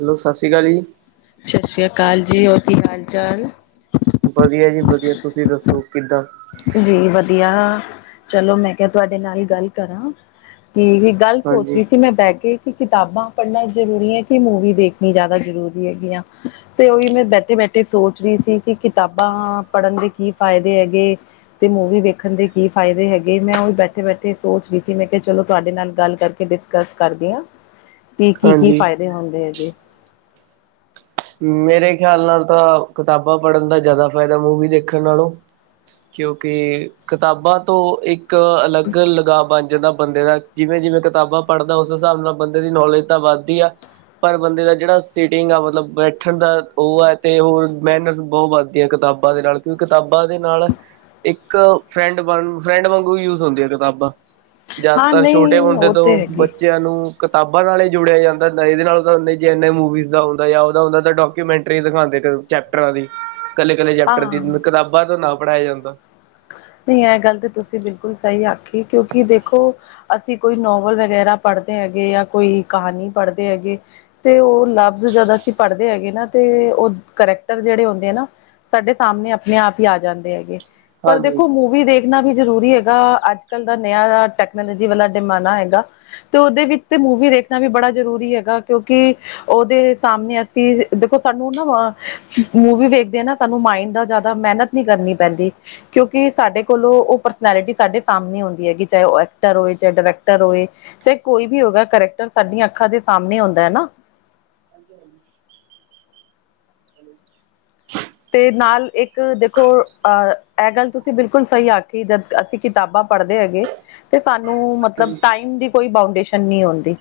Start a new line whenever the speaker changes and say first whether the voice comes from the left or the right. right: Hello ਸਤਿ ਸ੍ਰੀ ਅਕਾਲ ਜੀ
left: ਸਤਿ ਸ੍ਰੀ ਅਕਾਲ ਜੀ ਹੋਰ ਕੀ ਹਾਲ ਚਾਲ
right: ਵਧੀਆ ਜੀ ਵਧੀਆ ਤੁਸੀਂ ਦੱਸੋ ਕਿੱਦਾਂ
left: ਜੀ ਵਧੀਆ ਚਲੋ ਮੈਂ ਕਿਹਾ ਤੁਹਾਡੇ ਨਾਲ ਗੱਲ ਕਰਾਂ ਇਕ ਗੱਲ ਸੋਚ
right: ਹਾਂਜੀ
left: ਰਹੀ ਸੀ ਮੈਂ ਬਹਿ ਕੇ ਕਿਤਾਬਾਂ ਪੜ੍ਹਨਾ ਜ਼ਰੂਰੀ ਹੈ ਕਿ ਮੂਵੀ ਦੇਖਣੀ ਜ਼ਿਆਦਾ ਜ਼ਰੂਰੀ ਹੈਗੀ ਆ ਤੇ ਉਹੀ ਮੈਂ ਬੈਠੇ ਬੈਠੇ। ਸੋਚ ਰਹੀ ਸੀ ਕਿ ਕਿਤਾਬਾਂ ਪੜ੍ਹਨ ਦੇ ਕੀ ਫਾਇਦੇ ਹੈਗੇ ਤੇ ਮੂਵੀ ਵੇਖਣ ਦੇ ਕੀ ਫਾਇਦੇ ਹੈਗੇ ਮੈਂ ਉਹੀ ਬੈਠੇ ਬੈਠੇ ਸੋਚ ਵੀ ਸੀ ਮੈਂ ਕਿਹਾ ਚਲੋ ਤੁਹਾਡੇ ਨਾਲ ਗੱਲ ਕਰਕੇ। ਡਿਸਕਸ ਕਰਦੀ ਹਾਂ ਕਿ ਕੀ ਕੀ
right: ਹਾਂਜੀ
left: ਫਾਇਦੇ ਹੁੰਦੇ ਇਹਦੇ।
right: ਮੇਰੇ ਖਿਆਲ ਨਾਲ ਤਾਂ ਕਿਤਾਬਾਂ ਪੜ੍ਹਨ ਦਾ ਜ਼ਿਆਦਾ ਫ਼ਾਇਦਾ ਮੂਵੀ ਦੇਖਣ ਨਾਲੋਂ। ਕਿਉਂਕਿ ਕਿਤਾਬਾਂ ਤੋਂ ਇੱਕ ਅਲੱਗ ਲਗਾਵ ਬਣ ਜਾਂਦਾ ਹੈ। ਬੰਦੇ ਦਾ ਜਿਵੇਂ ਜਿਵੇਂ ਕਿਤਾਬਾਂ ਪੜ੍ਹਦਾ ਉਸ ਹਿਸਾਬ ਨਾਲ ਬੰਦੇ ਦੀ ਨੌਲੇਜ ਤਾਂ ਵੱਧਦੀ ਆ ਪਰ ਬੰਦੇ ਦਾ ਜਿਹੜਾ। ਸੀਟਿੰਗ ਆ ਮਤਲਬ। ਬੈਠਣ ਦਾ ਉਹ ਹੈ ਤੇ ਹੋਰ ਮਨਰਸ ਬਹੁਤ ਵੱਧਦੀ ਹੈ। ਕਿਤਾਬਾਂ ਦੇ ਨਾਲ ਕਿਉਂਕਿ ਕਿਤਾਬਾਂ ਦੇ ਨਾਲ। ਇੱਕ ਫਰੈਂਡ ਵਾਂਗੂੰ ਫਰੈਂਡ ਵਾਂਗੂ ਯੂਜ ਹੁੰਦੀ ਆ ਕਿਤਾਬਾਂ।
left: ਹਾਂ
right: ਜ਼ਿਆਦਾਤਰ ਛੋਟੇ
left: ਨਹੀਂ
right: ਮੁੰਡੇ
left: ਉਹ ਤੇ
right: ਤੋਂ
left: ਹੈਗੇ
right: ਬੱਚਿਆਂ ਨੂੰ। ਕਿਤਾਬਾਂ ਨਾਲ ਹੀ ਜੁੜਿਆ ਜਾਂਦਾ ਹੁੰਦਾ ਇਹਦੇ ਨਾਲ ਤਾਂ ਜੇ ਐਨੇ ਮੂਵੀਜ਼ ਦਾ ਆਉਂਦਾ ਆ। ਹੁੰਦਾ ਉਹ ਤਾਂ ਡਾਕੂਮੈਂਟਰੀ ਦਿਖਾਉਂਦੇ ਚੈਪਟਰਾਂ ਦੀ ਕੱਲੇ ਕੱਲੇ ਚੈਪਟਰ ਦੀ
left: ਹਾਂ
right: ਕਿਤਾਬਾਂ ਤੋਂ ਨਾ। ਪੜ੍ਹਾਇਆ ਜਾਂਦਾ ਹੈ।
left: ਨਹੀਂ ਇਹ ਗੱਲ ਤਾਂ ਤੁਸੀਂ ਬਿਲਕੁਲ ਸਹੀ ਆਖੀ ਕਿਉਂਕਿ ਦੇਖੋ ਅਸੀਂ ਕੋਈ ਨੋਵਲ ਵਗੈਰਾ ਪੜ੍ਹਦੇ ਹੈਗੇ ਜਾਂ ਕੋਈ ਕਹਾਣੀ ਪੜ੍ਹਦੇ ਹੈਗੇ ਤੇ ਉਹ ਲਫ਼ਜ਼। ਜਦੋ ਅਸੀਂ ਪੜ੍ਹਦੇ ਹੈਗੇ ਨਾ ਤੇ ਉਹ ਕਰੈਕਟਰ ਜਿਹੜੇ ਹੁੰਦੇ ਆ ਨਾ। ਸਾਡੇ ਸਾਹਮਣੇ ਆਪਣੇ ਆਪ ਹੀ ਆ ਜਾਂਦੇ ਹੈਗੇ। ਪਰ
right: ਹਾਂਜੀ।
left: ਦੇਖੋ ਮੂਵੀ ਦੇਖਣਾ ਵੀ ਜ਼ਰੂਰੀ ਹੈ। ਜਿਹੜਾ ਅੱਜ ਕੱਲ੍ਹ ਦਾ ਨਿਆ ਟੈਕਨੋਲੋਜੀ ਵਾਲਾ ਜ਼ਮਾਨਾ ਹੈਗਾ ਤੇ ਉਹਦੇ ਵਿੱਚ ਤੇ ਮੂਵੀ ਦੇਖਣਾ ਵੀ ਬੜਾ। ਜ਼ਰੂਰੀ ਹੈਗਾ ਕਿਉਂਕਿ ਉਹਦੇ ਸਾਹਮਣੇ ਅਸੀਂ ਦੇਖੋ ਸਾਨੂੰ ਨਾ ਮੂਵੀ। ਵੇਖਦੇ ਹਾਂ ਨਾ ਸਾਨੂੰ ਮਾਈਡ ਦਾ ਜ਼ਿਆਦਾ ਮਿਹਨਤ ਨੀ ਕਰਨੀ ਪੈਂਦੀ ਹੈ। ਕਿਉਂਕਿ ਸਾਡੇ ਕੋਲੋਂ ਉਹ ਪਰਸਨੈਲਿਟੀ ਸਾਡੇ ਸਾਹਮਣੇ ਆਉਂਦੀ ਹੈਗੀ ਚਾਹੇ ਉਹ ਐਕਟਰ ਹੋਏ, ਚਾਹੇ ਡਾਇਰੈਕਟਰ ਹੋਏ। ਚਾਹੇ ਕੋਈ ਵੀ ਹੋਗਾ ਕਰੈਕਟਰ ਸਾਡੀਆਂ ਅੱਖਾਂ ਦੇ ਸਾਹਮਣੇ ਆਉਂਦਾ ਹੈ ਨਾ।
right: ਹਾਂਜੀ ਹਾਂਜੀ। ਹੈਲੋ।
left: ਨਾਲ ਇੱਕ ਦੇਖੋ ਅਹ ਇਹ ਗੱਲ ਤੁਸੀਂ ਬਿਲਕੁਲ ਸਹੀ ਆਖੀ ਜਦ ਅਸੀਂ ਕਿਤਾਬਾਂ। ਪੜ੍ਹਦੇ ਹੈਗੇ ਤੇ ਸਾਨੂੰ ਮਤਲਬ ਟਾਈਮ ਦੀ ਕੋਈ ਬਾਊਂਡੇਸ਼ਨ। ਨਹੀਂ ਆਉਂਦੀ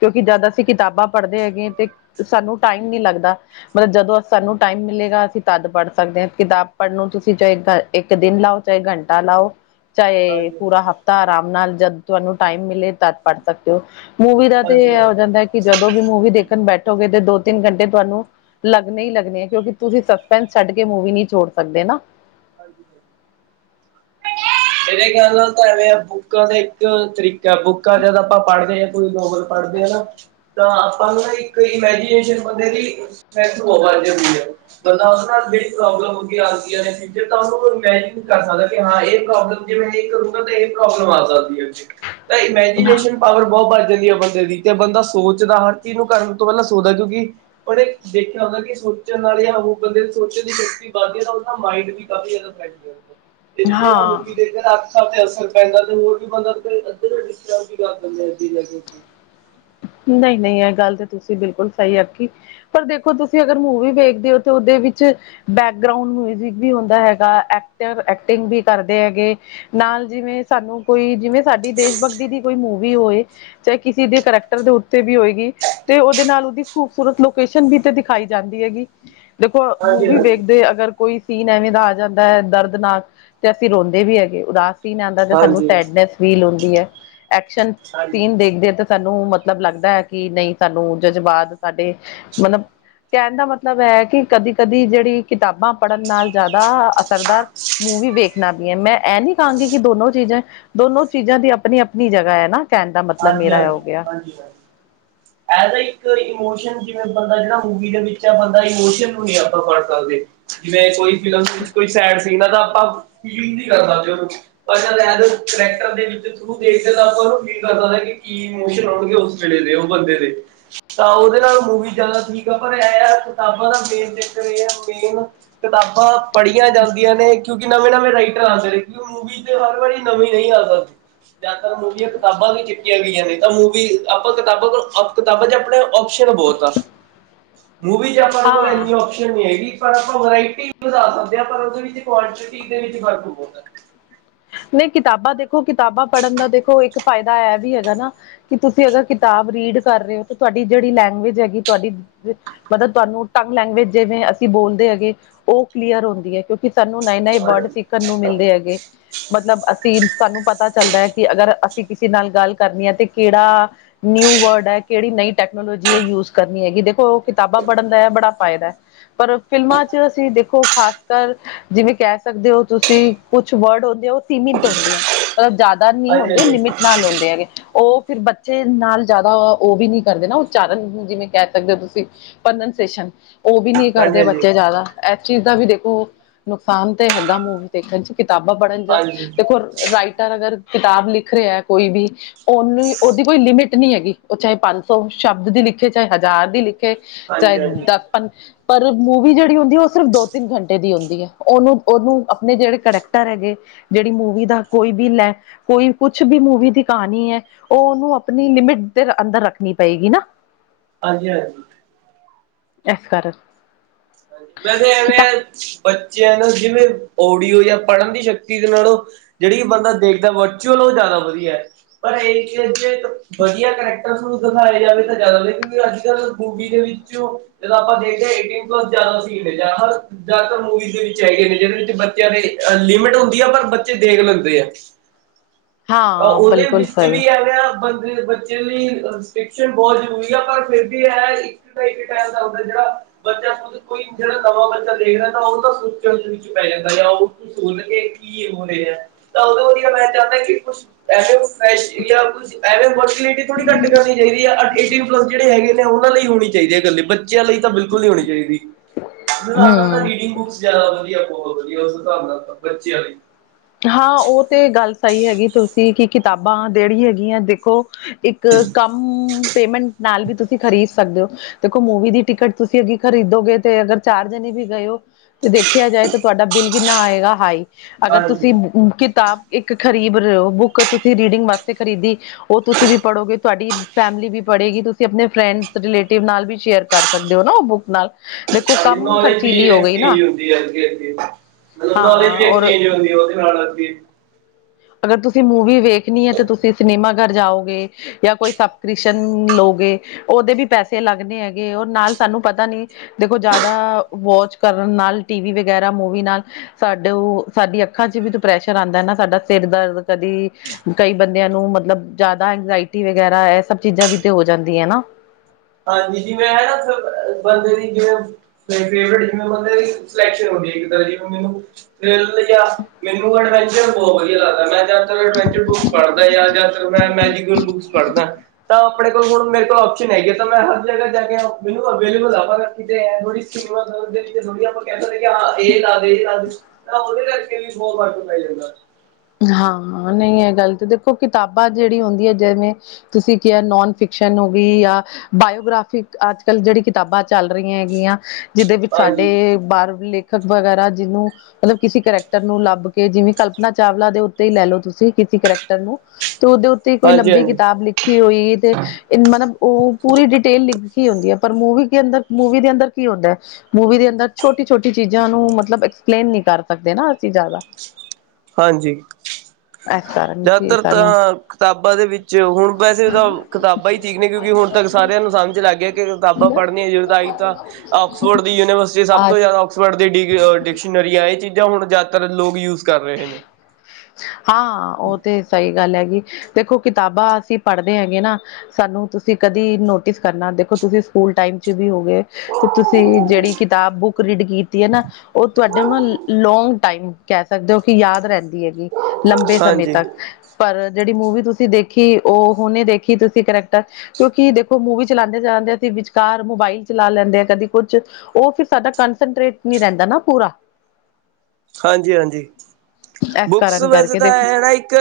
left: ਕਿਉਂਕਿ ਜਦ ਅਸੀਂ ਕਿਤਾਬਾਂ ਪੜ੍ਹਦੇ ਹੈਗੇ ਤੇ ਸਾਨੂੰ ਟਾਈਮ ਨੀ ਲੱਗਦਾ। ਮਤਲਬ ਜਦੋਂ ਸਾਨੂੰ ਟਾਈਮ ਮਿਲੇਗਾ ਅਸੀਂ। ਤਦ ਪੜ੍ਹ ਸਕਦੇ ਹਾਂ ਕਿਤਾਬ ਪੜ੍ਹਨ ਨੂੰ ਤੁਸੀਂ ਚਾਹੇ ਇੱਕ ਦਿਨ ਲਾਓ ਚਾਹੇ ਘੰਟਾ ਲਾਓ। ਚਾਹੇ
right: ਹਾਂਜੀ-ਹਾਂਜੀ,
left: ਪੂਰਾ ਹਫ਼ਤਾ ਆਰਾਮ ਨਾਲ ਜਦ ਤੁਹਾਨੂੰ ਟਾਈਮ ਮਿਲੇ ਤਦ ਪੜ੍ਹ ਸਕਦੇ ਹੋ? ਮੂਵੀ ਦਾ ਤੇ ਇਹ ਹੋ
right: ਹਾਂਜੀ-ਹਾਂਜੀ।
left: ਜਾਂਦਾ ਹੈ ਕਿ ਜਦੋਂ ਵੀ ਮੂਵੀ ਦੇਖਣ ਬੈਠੋਗੇ। ਤੇ ਦੋ ਤਿੰਨ ਘੰਟੇ ਤੁਹਾਨੂੰ ਲੱਗਣੇ ਹੀ ਲੱਗਣੇ ਆ ਕਿਉਂਕਿ ਤੁਸੀਂ । ਪਿੰਨ ਛੱਡ ਕੇ ਮੂਵੀ ਨਹੀਂ ਛੋੜ ਸਕਦੇ ਨਾ।
right: ਹਾਂਜੀ। ਮੇਰੇ ਕਹਿਣ ਦਾ ਤਾਂ ਐਵੇਂ ਆ ਬੁੱਕਾਂ ਦਾ ਇੱਕ ਤਰੀਕਾ ਬੁੱਕਾਂ ਜਦ ਆਪਾਂ ਪੜ੍ਹਦੇ ਹਾਂ। ਕੋਈ ਨੋਵਲ ਪੜ੍ਹਦੇ ਆ ਨਾ, ਤਾਂ ਆਪਾਂ ਨੂੰ ਇੱਕ ਇਮੈਜੀਨੇਸ਼ਨ ਬੰਦੇ ਦੀ ਏਦਾਂ ਦੀ ਹੁੰਦੀ ਹੈ, ਬੰਦਾ ਉਸ ਨਾਲ ਜਿਹੜੀ ਪ੍ਰੋਬਲਮ ਹੁੰਦੀਆਂ ਆਦੀਆਂ ਨੇ। ਜਿਹਦਾ ਮੈਂ ਉਹਨੂੰ ਈਮੈਜੀਨ ਕਰ ਸਕਦਾ, ਵੀ ਹਾਂ ਇਹ ਪ੍ਰੋਬਲਮ ਕਿਵੇਂ ਆ ਇੱਕ ਜਗਾ ਇਹੀ ਪ੍ਰੋਬਲਮ ਆ ਸਕਦੀ ਹੈ। ਤਾਂ ਇਮੈਜਨੇਸ਼ਨ ਪਾਵਰ ਬਹੁਤ ਵਾਰੀ। ਜਾਂਦੀ ਹੈ, ਬੰਦੇ ਦੀ ਤੇ ਬੰਦਾ ਸੋਚਦਾ ਹਰ ਚੀਜ਼ ਨੂੰ ਕਰਨ ਤੋਂ ਪਹਿਲਾਂ ਸੋਚਦਾ ਕਿਉਂਕਿ ਉਹਨੇ ਦੇਖਿਆ ਹੁੰਦਾ ਕਿ? ਸੋਚਣ ਵਾਲੇ ਉਹ ਬੰਦੇ ਸੋਚਣ ਦੀ ਸ਼ਕਤੀ ਵੱਧਦੀ ਹੈ, ਉਹ ਮਾਈਡ ਵੀ। ਕਾਫੀ ਜ਼ਿਆਦਾ ਇਹ ਦੀ ਜਗ੍ਹਾ
left: ਹਾਂ
right: ਮੂਵੀ । ਤੇ ਅਸਰ ਪੈਂਦਾ ਤੇ ਹੋਰ ਵੀ ਬੰਦਾ ਅੱਧੇ ਤੋਂ ਜਲਦੀ ਕਰ ਦਿੰਦੇ ਆ।
left: ਨਹੀਂ-ਨਹੀਂ ਇਹ ਗੱਲ ਤਾਂ ਤੁਸੀਂ ਬਿਲਕੁਲ, ਸਹੀ ਆਖੀ ਪਰ ਦੇਖੋ ਤੁਸੀਂ ਅਗਰ ਮੂਵੀ ਵੇਖਦੇ ਹੋ ਤਾਂ ਉਹਦੇ। ਵਿੱਚ ਬੈਕਗਰਾਊਂਡ ਮਿਊਜਿਕ ਵੀ ਹੁੰਦਾ ਹੈਗਾ, ਐਕਟਰ ਐਕਟਿੰਗ ਵੀ ਕਰਦੇ ਹੈਗੇ। ਨਾਲ ਜਿਵੇਂ ਸਾਨੂੰ ਕੋਈ ਜਿਵੇਂ, ਸਾਡੀ ਦੇਸ਼ ਭਗਤੀ ਦੀ ਕੋਈ ਮੂਵੀ ਹੋਏ, ਚਾਹੇ ਕਿਸੇ ਦੇ ਕ ਦੇ ਉੱਤੇ ਵੀ ਹੋਏਗੀ, ਤੇ ਉਹਦੇ ਨਾਲ ਉਹਦੀ ਖੂਬਸੂਰਤ ਲੋਕੇਸ਼ਨ ਵੀ ਤੇ ਦਿਖਾਈ ਜਾਂਦੀ ਹੈਗੀ। ਦੇਖੋ
right: ਹਾਂਜੀ
left: ਮੂਵੀ
right: ਹਾਂਜੀ
left: ਵੇਖਦੇ ਅਗਰ, ਕੋਈ ਸੀਨ ਐਵੇਂ ਦਾ ਆ ਜਾਂਦਾ ਹੈ, ਦਰਦਨਾਕ ਤੇ ਅਸੀਂ ਰੋਂਦੇ ਵੀ ਹੈਗੇ ਉਦਾਸ ਸੀਨ ਆਦਾ ਤੇ ਸਾਨੂੰ
right: ਹਾਂਜੀ ਹਾਂਜੀ
left: ਸੈਡਨੈਸ ਫੀਲ ਹੁੰਦੀ ਐ, ਐਕਸ਼ਨ ਸੀਨ ਦੇਖਦੇ ਤੇ ਸਾਨੂੰ ਮਤਲਬ ਲੱਗਦਾ ਹੈ, ਕਿ ਨਹੀਂ ਸਾਨੂੰ ਜਜ਼ਬਾਤ ਸਾਡੇ ਮਤਲਬ ਕਹਿਣ ਦਾ ਮਤਲਬ ਹੈ, ਕਿ ਕਦੀ ਕਦੀ ਜਿਹੜੀ ਕਿਤਾਬਾਂ ਪੜ੍ਹਨ ਨਾਲ ਜ਼ਿਆਦਾ ਅਸਰਦਾਰ ਵੀ ਵੇਖਣਾ ਵੀ ਹੈ ਮੈਂ ਇਹ ਨੀ ਕਹਾਂਗੀ, ਕਿ ਦੋਨੋ ਚੀਜ਼ਾਂ ਦੋਨੋ ਚੀਜ਼ਾਂ ਦੀ ਆਪਣੀ ਆਪਣੀ ਜਗ੍ਹਾ ਹੈ ਨਾ, ਕਹਿਣ ਦਾ ਮਤਲਬ ਮੇਰਾ ਔ ਗਿਆ।
right: ਐ ਇੱਕ ਇਮੋਸ਼ਨ ਜਿਵੇਂ, ਬੰਦਾ ਜਿਹੜਾ ਮੂਵੀ ਦੇ ਵਿੱਚ ਬੰਦਾ ਇਮੋਸ਼ਨ ਨੂੰ ਨਹੀਂ ਆਪਾਂ ਫੜ ਸਕਦੇ। ਜਿਵੇਂ ਕੋਈ ਫਿਲਮ ਵਿੱਚ ਕੋਈ ਸੈਡ ਸੀਨ ਆ ਤਾਂ ਆਪਾਂ ਫੀਲ ਨਹੀਂ ਕਰਨਾ ਉਹਨੂੰ ਪਰ ਕਰੈਕਟਰ ਦੇ ਵਿੱਚ ਥਰੂ ਦੇਖਦੇ ਤਾਂ ਆਪਾਂ ਉਹਨੂੰ ਫੀਲ ਕਰ ਸਕ ਕਿ ਕੀ ਇਮੋਸ਼ਨ ਹੋਣਗੇ ਉਸ ਵੇਲੇ ਦੇ ਬੰਦੇ ਦੇ, ਤਾਂ ਉਹਦੇ ਨਾਲ ਮੂਵੀ ਜ਼ਿਆਦਾ ਠੀਕ ਆ ਪਰ ਐ ਕਿਤਾਬਾਂ ਦਾ ਮੇਨ ਚਕਰ ਐ ਹੈ, ਕਿਤਾਬਾਂ ਪੜ੍ਹੀਆਂ ਜਾਂਦੀਆਂ ਨੇ, ਕਿਉਂਕਿ ਨਵੇਂ-ਨਵੇਂ ਰਾਈਟਰ ਆਦੇ ਨੇ, ਕਿ ਮੂਵੀ ਤੇ ਹਰ ਵਾਰੀ ਨਵੇ ਨਹੀਂ ਆ ਸਕਦੇ, ਜ਼ਿਆਦਾਤਰ ਮੂਵੀਆਂ ਕਿਤਾਬਾਂ ਵੀ ਕੀਤੀਆਂ ਗਈਆਂ ਨੇ ਤਾਂ ਮੂਵੀ ਆਪਾਂ ਕਿਤਾਬਾਂ ਕਿਤਾਬਾਂ ਚ ਆਪਣੇ ਆਪਓਸ਼ਨ ਬਹੁਤ ਆ, ਮੂਵੀ ਚ ਆਪਾਂ ਕੋਲ
left: ਹਾਂ
right: ਇੰਨੀ ਓਸ਼ਨ ਨੀ ਹੈਗੀ। ਪਰ ਆਪਾਂ ਵਰਾਇਟੀ ਵਧਾ ਸਕਦੇ ਹਾਂ, ਪਰ ਉਹਦੇ ਵਿੱਚ ਕੁਆਂਟਿਟੀ ਦੇ ਵਿੱਚ ਫ਼ਰਕ ਪ
left: ਨਹੀਂ ਕਿਤਾਬਾਂ ਦੇਖੋ ਕਿਤਾਬਾਂ ਪੜ੍ਹਨ ਦਾ ਦੇਖੋ, ਇੱਕ ਫਾਇਦਾ ਇਹ ਵੀ ਹੈਗਾ ਨਾ ਕਿ ਤੁਸੀਂ ਅਗਰ ਕਿਤਾਬ ਰੀਡ ਕਰ ਰਹੇ ਹੋ ਤੇ ਤੁਹਾਡੀ ਜਿਹੜੀ ਲੈਂਗੁਏਜ ਹੈਗੀ ਐ, ਤੁਹਾਡੀ ਮਤਲਬ ਤੁਹਾਨੂੰ ਟੰਗ ਲੈਂਗੁਏਜ ਜਿਵੇਂ ਅ ਬੋਲਦੇ ਹੈਗੇ, ਉਹ ਕਲੀਅਰ ਹੁੰਦੀ ਹੈ ਕਿਉਂਕਿ ਸਾਨੂੰ ਨਏ-ਨਏ ਵਰਡ
right: ਹਾਂਜੀ
left: ਸਿੱਖਣ ਨੂੰ ਮਿਲਦੇ ਹੈਗੇ। ਮਤਲਬ ਅਸੀਂ ਸਾਨੂੰ ਪਤਾ ਚੱਲਦਾ ਹੈ ਕਿ, ਅਗਰ ਅਸੀਂ ਕਿਸੇ ਨਾਲ ਗੱਲ ਕਰਨੀ ਹੈ ਤੇ ਕਿਹੜਾ ਨਿਊ ਵਰਡ ਹੈ ਕਿਹੜੀ ਨਈ ਟੈਕਨੋਲੋਜੀ ਏ, ਯੂਜ ਕਰਨੀ ਹੈਗੀ ਦੇਖੋ ਉਹ ਕਿਤਾਬਾਂ ਪੜ੍ਹਨ ਦਾ ਹੈ ਬੜਾ ਫਾਇਦਾ ਪਰ ਫਿਲਮਾਂ ਚ ਅਸੀਂ ਦੇਖੋ ਖਾਸ ਕਰ ਜਿਵੇਂ ਕਹਿ ਸਕਦੇ ਹੋ ਤੁਸੀਂ ਕੁਛ ਵਰਡ ਹੁੰਦੇ ਔ, ਸੀਮਿਤ ਹੁੰਦੇ ਹੈ, ਮਤਲਬ ਜ਼ਿਆਦਾ ਨਹੀਂ ਹੁੰਦੇ
right: ਹਾਂਜੀ
left: ਲਿਮਿਟ ਨਾਲ ਹੁੰਦੇ ਹੈ ਗੇ ਉਹ ਫਿਰ ਬੱਚੇ ਨਾਲ ਜ਼ਿਆਦਾ ਉਹ ਵੀ ਨੀ ਕਰਦੇ ਨਾ ਉਚਾਰਨ ਜਿਵੇਂ, ਕਹਿ ਸਕਦੇ ਹੋ ਤੁਸੀਂ ਪ੍ਰਨੇਸ਼ਨ ਉਹ ਵੀ ਨੀ
right: ਹਾਂਜੀ
left: ਕਰਦੇ ਬੱਚੇ
right: ਹਾਂਜੀ
left: ਜ਼ਿਆਦਾ ਇਸ ਚੀਜ਼ ਦਾ ਵੀ ਦੇਖੋ, ਨੁਕਸਾਨ ਤਾਂ ਹੈਗਾ ਮੂਵੀ ਦੇਖਣ ਚ, ਕਿਤਾਬਾਂ ਪੜ੍ਹਨ ਜਾ
right: ਹਾਂਜੀ ਹਾਂਜੀ
left: ਦੇਖੋ ਰਾਈਟਰ ਅਗਰ, ਕਿਤਾਬ ਲਿਖ ਰਿਹਾ, ਕੋਈ ਵੀ ਉਹਨੂੰ ਉਹਦੀ ਕੋਈ ਲਿਮਿਟ ਨੀ ਹੈਗੀ ਉਹ ਚਾਹੇ ਪੰਜ ਸੌ ਸ਼ਬਦ ਦੀ, ਲਿਖੇ ਚਾਹੇ ਹਜ਼ਾਰ ਦੀ ਲਿਖੇ ਚਾਹੇ
right: ਹਾਂਜੀ
left: ਦਸ ਪੰ ਪਰ ਮੂਵੀ ਜਿਹੜੀ ਹੁੰਦੀ ਹੈ, ਉਹ ਸਿਰਫ ਦੋ ਤਿੰਨ ਘੰਟੇ ਦੀ ਹੁੰਦੀ ਹੈ, ਉਹਨੂੰ-ਉਹਨੂੰ ਆਪਣੇ ਜਿਹੜੇ ਕਰੈਕਟਰ ਹੈਗੇ। ਜਿਹੜੀ ਮੂਵੀ ਦਾ ਕੋਈ ਵੀ ਲੈ ਕੋਈ ਕੁਛ ਵੀ ਮੂਵੀ ਦੀ ਕਹਾਣੀ ਹੈ, ਉਹ ਉਹਨੂੰ ਆਪਣੀ ਲਿਮਿਟ ਤੇ ਅੰਦਰ ਰੱਖਣੀ ਪਏਗੀ ਨਾ,
right: ਹਾਂਜੀ ਹਾਂਜੀ
left: ਇਸ ਕਰ
right: ਹਾਂਜੀ, ਬਸ ਐਵੇਂ ਬੱਚਿਆਂ ਨੂੰ ਜਿਵੇਂ ਓਡੀਓ ਜਾਂ ਪੜ੍ਹਨ ਦੀ ਸ਼ਕਤੀ ਦੇ ਨਾਲੋਂ, ਜਿਹੜੀ ਬੰਦਾ ਦੇਖਦਾ ਵਰਚੁਅਲ ਜ਼ਿਆਦਾ ਵਧੀਆ, ਪਰ ਇਹ ਵਧੀਆ ਕਰੈਕਟਰ ਦਿਖਾਇਆ ਜਾਵੇ ਤਾਂ ਜ਼ਿਆਦਾ ਵਧੀਆ ਕਿਉਂਕਿ ਅੱਜ ਮੂਵੀ ਦੇ ਵਿੱਚੋਂ ਜਦੋਂ ਆਪਾਂ ਦੇਖਦੇ ਆ ਜ਼ਿਆਦਾ ਸੀ ਜ਼ਿਆਦਾਤਰ ਮੂਵੀਜ਼ ਦੇ ਵਿੱਚ ਹੈਗੇ, ਨੇ ਜਿਹਦੇ ਵਿੱਚ ਬੱਚਿਆਂ ਦੇ ਲਿਮਿਟ ਹੁੰਦੀ ਆ ਪਰ ਬੱਚੇ ਦੇਖ ਲੈਂਦੇ ਆ।
left: [inaudible]
right: ਤਾਂ
left: ਹਾਂ
right: ਉਹਦੇ
left: ਬਿਲਕੁਲ
right: ਵਿੱਚ
left: ਸਹੀ
right: ਵੀ ਇਹ ਨਾ ਬੰ ਬੱਚੇ ਲਈ ਸ ਬਹੁਤ ਜ਼ਰੂਰੀ ਹੈ ਪਰ ਫਿਰ ਵੀ ਇਹ ਇੱਕ ਇੱਕ ਟਮ ਜਿਹੜਾ ਬੱਚਾ ਸੁ ਜਿਹੜਾ ਨਵਾਂ ਬੱਚਾ ਦੇਖ ਰਿਹਾ ਤਾਂ ਉਹ ਤਾਂ ਸੁਚਣ ਵਿੱਚ ਪੈ ਜਾਂਦਾ ਆ ਉਹ ਸੁਣ ਕੇ ਕੀ ਹੋ ਰਿਹਾ ਤਾਂ ਉਦੋਂ ਵਧੀਆ ਮੈਂ ਚਾਹੁੰਦਾ ਕਿ ਕੁਛ ਐਵੇਂ ਜਾਂ ਕੁਛ ਐਵੇਂ ਥੋੜੀ ਘੱ ਕਰਨੀ ਚਾਹੀ ਹੈ ਆ ਏਟੀਨ ਪਲੱਸ ਜਿਹੜ ਹੈਗੇ ਨੇ ਉਹ ਲਈ ਹੋਣੀ ਚਾਹੀ ਹੈ ਇਕੱਲੇ ਬੱਚਿਆਂ ਲਈ ਤਾਂ ਬਿਲਕੁ ਹੋਣੀ ਚਾਹੀਦੀ ਮੂੰਦਾ
left: ਹਮ
right: ਰੀਡਿੰਗ ਬੁੱਕਸ ਜ਼ਿਆਦਾ ਵਧੀਆ ਹੈ ਬਹੁਤ ਵਧੀਆ ਉਸ ਹਿਸਾਬ ਨਾਲ ਬੱਚਿਆਂ ਲਈ
left: ਹਾਂ ਉਹ ਤੇ ਗੱਲ ਸਹੀ ਹੈਗੀ ਤੁਸੀਂ ਕਿ ਕਿਤਾਬਾਂ ਜਿਹੜੀ ਹੈਗੀਆਂ ਦੇਖੋ ਇੱਕ ਕੰਮ ਪੇਮੈਂਟ ਨਾਲ ਵੀ ਤੁਸੀਂ ਖਰੀਦ ਸਕਦੇ ਹੋ ਦੇਖੋ ਮੂਵੀ ਦੀ ਟਿਕਟ ਤੁਸੀਂ ਅਗੇ ਖਰੀਦੋਗੇ ਤੇ ਅਗਰ ਚਾਰ ਜਣੇ ਵੀ ਗਏ ਓ ਤੇ ਦੇਖਿਆ ਜਾਏ ਤਾਂ ਤੁਹਾਡਾ ਬਿੱਲ ਕਿੰਨਾ ਆਏਗਾ ਹਾਈ ਅਗਰ
right: ਹਾਂਜੀ
left: ਤੁਸੀਂ ਕਿਤਾਬ ਇੱਕ ਖ਼ਰੀਦ ਰਹੇ ਹੋ ਬੁੱਕ ਤੁਸੀਂ ਰੀਡਿੰਗ ਵਾਸਤੇ ਖਰੀਦੀ ਉਹ ਤੁਸੀਂ ਵੀ ਪੜੋਗੇ ਤੁਹਾਡੀ ਫੈਮਿਲੀ ਵੀ ਪੜੇਗੀ ਤੁਸੀਂ ਆਪਣੇ ਫਰੈਂਡਸ ਰਿਲੇਟਿਵ ਨਾਲ ਵੀ ਸ਼ੇਅਰ ਕਰ ਸਕਦੇ ਹੋ ਨਾ ਉਹ ਬੁੱਕ ਨਾਲ ਦੇਖੋ ਕੰਮ
right: ਨੌਲੇਜ
left: ਖਰਚੀਲੀ ਹੋ ਗਈ ਨਾ
right: ਵੀਂ ਹੁੰਦੀ ਅ [unintelligible] ਮਤਲਬ ਨੌਲੇਜ
left: ਹਾਂ
right: ਵੀ
left: ਔਰ
right: ਐਕਸਚੇਂਜ ਹੁੰਦੀ ਉਹਦੇ ਨਾਲ ਵ
left: ਅਗਰ ਤੁਸੀਂ ਮੂਵੀ ਵੇਖਣੀ ਹੈ ਤਾਂ ਤੁਸੀਂ ਸਿਨੇਮਾ ਘਰ ਜਾਓਗੇ ਜਾਂ ਕੋਈ ਸਬਕ੍ਰਿਸ਼ਨ ਲੋ ਉਹਦੇ ਵੀ ਪੈਸੇ ਲੱਗਣੇ ਹੈਗੇ ਨਾਲ ਸਾਨੂੰ ਪਤਾ ਨੀ ਦੇਖੋ ਜ਼ਿਆਦਾ ਵੋਚ ਕਰ ਨਾਲ ਟੀ ਵੀ ਵਗੈਰਾ ਮੂਵੀ ਨਾਲ ਸਾਡੇ ਸਾਡੀ ਅੱਖਾਂ ਚ ਵੀ ਪ੍ਰੈਸ਼ਰ ਆਉਂਦਾ ਨਾ ਸਾਡਾ ਸਿਰ ਦਰਦ ਕਦੀ ਕਈ ਬੰਦਿਆਂ ਨੂੰ ਮਤਲਬ ਜ਼ਿਆਦਾ ਇੰਗਜਾਇਟੀ ਵਗੈਰਾ ਇਹ ਸਭ ਚੀਜ਼ਾਂ ਵੀ ਤੇ ਹੋ ਜਾ ਜਾਂਦੀ ਹੈ ਨਾ
right: ਹਾਂਜੀ ਜਿਵੇਂ ਹੈ ਨਾ ਬੰਦੇ ਦੀ ਜਿਵੇ ਫੇਵਰਟ ਜਿਵੇਂ ਬੰਦੇ ਦੀ ਸਿਲੈਕਸ਼ਨ ਹੋ ਮੈਨੂੰਥ ਮੈਨੂੰ ਐਡਵੈਂਚਰ ਬਹੁਤ ਵਧੀਆ ਲੱਗਦਾ ਮੈਂ [unintelligible] ਪੜ੍ਹਦਾ ਜਾਂ ਜਾਂ ਫਿਰ ਮੈਂ ਮੈਜੀਕਲ ਬੁਕਸ ਪੜਦਾ ਤਾਂ ਆਪਣੇ ਕੋਲ ਹੁਣ ਮੇਰੇ ਕੋਲ ਓਸ਼ਨ ਹੈਗੇ ਮੈਂ ਹਰ ਜਗ੍ਹਾ ਜਾ ਕੇ ਮੈਨੂੰ ਅਵੇਲੇਬਲ ਆ ਪਰ ਕਿਤੇ ੋੜੀਮ ਥੋੜੀ ਆਪਾਂ ਕਹਿ ਸਕਦੇ ਇਹ ਲੱਦੇ ਇਹ ਲੱਦੇ ਉਹਦੇ ਕਰਕੇ ਵੀ ਬਹੁਤ ਵੱਟ ਪੈ ਜਾਂਦਾ
left: ਹਾਂ ਨਹੀਂ ਇਹ ਗੱਲ ਤੇ ਦੇਖੋ ਕਿਤਾਬਾਂ ਜਿਹੜੀ ਹੁੰਦੀ ਹੈ ਜਿਵੇਂ ਤੁਸੀਂ ਕਿਹਾ ਨੋਨ ਫਿਕ ਹੋ ਗਈ ਜਾਂ ਬਾਇਓਗ੍ਰਾਫਿਕ ਅੱਜ ਕੱਲ ਜਿਹੜੀ ਕਿਤਾਬਾਂ ਚੱਲ ਰਹੀਆਂ ਹੈਗੀਆਂ ਜਿਹਦੇ ਵਿੱਚ ਸਾਡੇ
right: ਹਾਂਜੀ
left: ਬਾਹਰਲੇ ਲ ਵਗੈਰਾ ਜਿਹਨੂੰ ਮਤਲਬ ਕਿਸੇ ਕਰੈਕਟਰ ਨੂੰ ਲੱਭ ਕੇ ਜਿਵੇਂ ਕਲਪਨਾ ਚਾਵਲਾ ਦੇ ਉੱਤੇ ਹੀ ਲੈ ਲਓ ਤੁਸੀਂ ਕਿਸੇ ਕਰੈਕਟਰ ਨੂੰ ਤੇ ਉਹਦੇ ਉੱਤੇ ਕੋਈ
right: ਹਾਂਜੀ-ਹਾਂਜੀ,
left: ਲੰਬੀ ਕਿਤਾਬ ਲਿਖੀ ਹੋਈ ਤੇ ਮਤਲਬ ਉਹ ਪੂਰੀ ਡਿਟੇਲ ਲਿਖ ਹੁੰਦੀ ਹੈ ਪਰ ਮੂਵੀ ਅੰਦਰ ਮੂਵੀ ਦੇ ਅੰਦਰ ਕੀ ਹੁੰਦਾ ਹੈ ਮੂਵੀ ਦੇ ਅੰਦਰ ਛੋਟੀ ਛੋਟੀ ਚੀਜ਼ਾਂ ਨੂੰ ਮਤਲਬ ਐਕਸਪਲੇਨ ਨਹੀਂ ਕਰ ਸਕਦੇ ਨਾ ਅਸੀਂ ਜ਼ਿਆਦਾ
right: ਹਾਂਜੀ
left: ਇਸ ਕਾਰਨ ਕਿ
right: ਜ਼ਿਆਦਾਤਰ
left: ਸਾਨੂੰ
right: ਤਾਂ ਕਿਤਾਬਾਂ ਦੇ ਵਿੱਚ ਹੁਣ ਵੈਸੇ ਤਾਂ ਕਿਤਾਬਾਂ ਹੀ ਠੀਕ ਨੇ ਕਿਉਂਕਿ ਹੁਣ ਤੱਕ ਸਾਰੇ ਨੂੰ ਸਮਝ ਲੱਗ ਗਿਆ ਕਿਤਾਬਾਂ
left: ਹੁੰਦਾ
right: ਪੜ੍ਹੀਆਂ ਜ਼ਰੂਰ ਆਈ ਤਾਂ ਆਕਸਫੋਰਡ ਦੀ ਯੂਨੀਵਰਸਿਟੀ ਸਭ
left: ਆ
right: ਤੋਂ ਜ਼ਿਆਦਾ ਆਕਸਫੋਰਡ ਡ ਡਿਕਸ਼ਨਰੀਆਂ ਇਹ ਚੀਜ਼ਾਂ ਹੁਣ ਜ਼ਿਆਦਾਤਰ ਲੋਕ ਯੂਜ ਕਰ ਰਹੇ ਨੇ
left: ਹਾਂ ਉਹ ਤੇ ਸਹੀ ਗੱਲ ਹੈਗੀ ਦੇਖੋ ਕਿਤਾਬਾਂ ਅਸੀਂ ਪੜ੍ਹਦੇ ਹੈਗੇ ਨਾ ਸਾਨੂੰ ਤੁਸੀਂ ਕਦੀ ਨੋਟਿਸ ਕਰਨਾ ਦੇਖੋ ਤੁਸੀਂ ਸਕੂਲ ਟਾਈਮ ਚ ਵੀ ਹੋ ਗਏ ਤੇ ਤੁਸੀਂ ਜਿਹੜੀ ਕਿਤਾਬ ਬੁੱਕ ਰੀਡ ਕੀਤੀ ਹੈ ਨਾ ਉਹ ਤੁਹਾਡੇ ਨਾ ਲੋਂਗ ਟਾਈਮ ਕਹਿ ਸਕਦੇ ਹੋ ਕਿ ਯਾਦ ਰਹਿੰਦੀ ਹੈਗੀ ਲੰਬੇ ਸਮੇਂ
right: ਹਾਂਜੀ,
left: ਤੱਕ ਪਰ ਜਿਹੜੀ ਮੂਵੀ ਤੁਸੀਂ ਦੇਖੀ ਉਹ ਹੁਨੇ ਦੇਖੀ ਤੁਸੀਂ ਕਰੈਕਟਰ ਕਿਉਂਕਿ ਦੇਖੋ ਮੂਵੀ ਚਲਾਉਂਦੇ ਜਾਂਦੇ ਸੀਸੀ ਵਿਚਕਾਰ ਮੋਬਾਈਲ ਚਲਾ ਲੈਂਦੇ ਆ ਕਦੇ ਕੁਛ ਉਹ ਫਿਰ ਸਾਡਾ ਕੰਸਟਰੇਟ ਨਹੀਂ ਰਹਿੰਦਾ ਨਾ ਪੂਰਾ [inaudible]
right: ਹਾਂਜੀ ਹਾਂਜੀ
left: ਇਸ
right: ਬੁੱਕਸ
left: ਕਾਰਨ
right: ਵੈਸੇ
left: ਕਰਕੇ
right: ਤਾਂ
left: ਦੇਖੋ
right: ਹੈ ਨਾ ਇੱਕ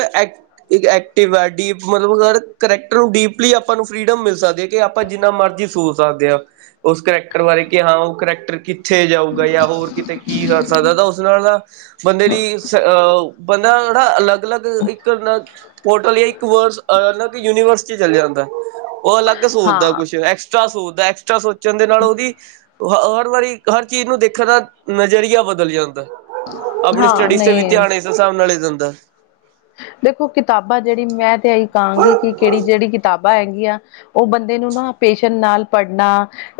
right: ਐਕਟਿਵ ਆ ਡੀਪ ਮਤਲਬ ਹਰ ਕਰੈਕਟਰ ਨੂੰ ਡੀਪਲੀ ਆਪਾਂ ਨੂੰ ਫਰੀਡਮ ਮਿਲ ਸਕਦੀ ਹੈ, ਕਿ ਆਪਾਂ ਜਿੰਨਾ ਮਰਜ਼ੀ ਸੋਚ ਸਕਦੇ ਹਾਂ। ਉਸ ਕਰੈਕਟਰ ਬਾਰੇ, ਕਿ ਹਾਂ ਉਹ ਕਰੈਕਟਰ ਕ ਕਿੱਥੇ ਜਾਊਗਾ? ਜਾਂ ਹੋਰ ਕਿਤੇ ਕੀ ਕਰ ਸਕਦਾ, ਤਾਂ ਉਸ ਨਾਲ ਨਾ ਬੰਦੇ ਦੀ ਅਹ ਬੰਦਾ ਜੇੜਾ ਅਲੱਗ-ਅਲੱਗ ਇੱਕ ਪੋਰਟਲ ਜਾਂ ਇੱਕ ਵਰਲ ਯੂਨੀਵਰਸ ਚ ਚੱਲ ਜਾਂਦਾ। ਉਹ ਅਲੱਗ ਸੋਚਦਾ
left: ਹਾਂ
right: ਕੁਛ ਐਕਸਟਰਾ ਸੋਚਦਾ, ਐਕਸਟਰਾ ਸੋਚਣ ਦੇ ਨਾਲ ਉਹਦੀ ਹ ਹਰ ਵਾਰੀ ਹਰ ਚੀਜ਼ ਨੂੰ ਦੇਖਣ ਦਾ ਨਜ਼ਰੀਆ ਬਦਲ ਜਾਂਦਾ। ਆਪਣੀ
left: ਹਾਂ
right: ਸਟੱਡੀਜ਼ ਤੇ ਵੀ
left: ਨਹੀਂ
right: ਧਿਆਨ ਇਸ ਹਿਸਾਬ ਨਾਲ ਹੀ ਦਿੰਦਾ।
left: ਦੇਖੋ ਕਿਤਾਬਾਂ ਜਿਹੜੀ ਮੈਂ ਤੇ ਇਹੀ ਕਹਾਂਗੀ, ਕਿ ਕਿਹੜੀ ਜਿਹੜੀ ਕਿਤਾਬਾਂ ਹੈਗੀਆਂ ਉਹ ਬੰਦੇ ਨੂੰ ਨਾ ਪੇਸ਼ਨ ਨਾਲ ਪੜ੍ਹਨਾ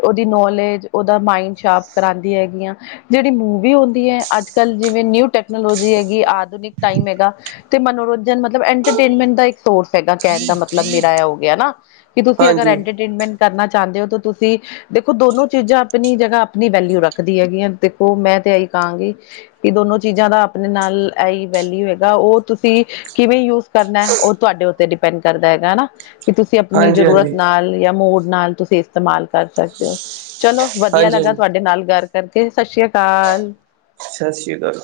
left: ਉਹਦੀ ਨੌਲੇਜ ਉਹਦਾ ਮਾਈੰਡ, ਸ਼ਾਪ ਕਰਾਦੀ ਹੈਗੀਆਂ ਜਿਹੜੀ ਮੂਵੀ ਹੁੰਦੀ ਐ, ਅੱਜ-ਕੱਲ੍ਹ ਜਿਵੇਂ ਨਿਊ ਟੈਕਨੋਲੋਜੀ ਹੈਗੀ ਆਧੁਨਿਕ ਟਾਈਮ ਹੈਗਾ। ਤੇ ਮਨੋਰੰਜਨ ਮਤਲਬ ਐੰਟਰਟੇਨਮੈਂਟ ਦਾ ਇੱਕ ਸੋਰਸ ਹੈਗਾ, ਕਹਿਣ ਦਾ ਮਤਲਬ ਮੇਰਾ ਐ ਹੋ ਗਿਆ ਨਾ। ਕਿ ਤੁਸੀਂ ਅਗਰ
right: ਹਾਂਜੀ
left: ਐੰਟਰਟੇਨਮੈਂਟ, ਕਰਨਾ ਚਾਹੁੰਦੇ ਹੋ, ਤਾਂ ਤੁਸੀਂ ਦੇਖੋ ਦੋਨੋ ਚੀਜ਼ਾਂ ਆਪਣੀ ਜਗ੍ਹਾ ਆਪਣੀ ਵੈਲਿਊ ਰੱਖਦੀ ਹੈਗੀਆਂ ਦੇਖੋ ਮੈਂ, ਤੇ ਆਈ ਕਹਾਂਗੇ, ਕਿ ਦੋਨੋ ਚੀਜ਼ਾਂ ਦਾ ਆਪਣੇ ਨਾਲ ਆਈ ਵੈਲਿਊ ਹੈਗਾ, ਉਹ ਤੁਸੀਂ? ਤੁਸੀ ਕਿਵੇਂ ਯੂਜ ਕਰਨਾ, ਉਹ ਤੁਹਾਡੇ ਉੱਤੇ ਡਿਪੈਂਡ ਕਰਦਾ ਹੈਗਾ ਹਨਾ। ਕਿ ਤੁਸੀਂ ਆਪਣੀ
right: ਹਾਂਜੀ
left: ਜ਼ਰੂਰਤ
right: ਹਾਂਜੀ
left: ਨਾਲ ਜਾਂ ਮੋੜ ਨਾਲ ਤੁਸੀਂ ਇਸਤੇਮਾਲ ਕਰ ਸਕਦੇ ਹੋ, ਚਲੋ ਵਧੀਆ
right: ਹਾਂਜੀ
left: ਲੱਗਾ,
right: ਹਾਂਜੀ
left: ਤੁਹਾਡੇ ਨਾਲ ਗੱਲ ਕਰਕੇ ਸਤਿ ਸ਼੍ਰੀ ਅਕਾਲ।
right: ਸਤਿ ਸ੍ਰੀ ਅਕਾਲ,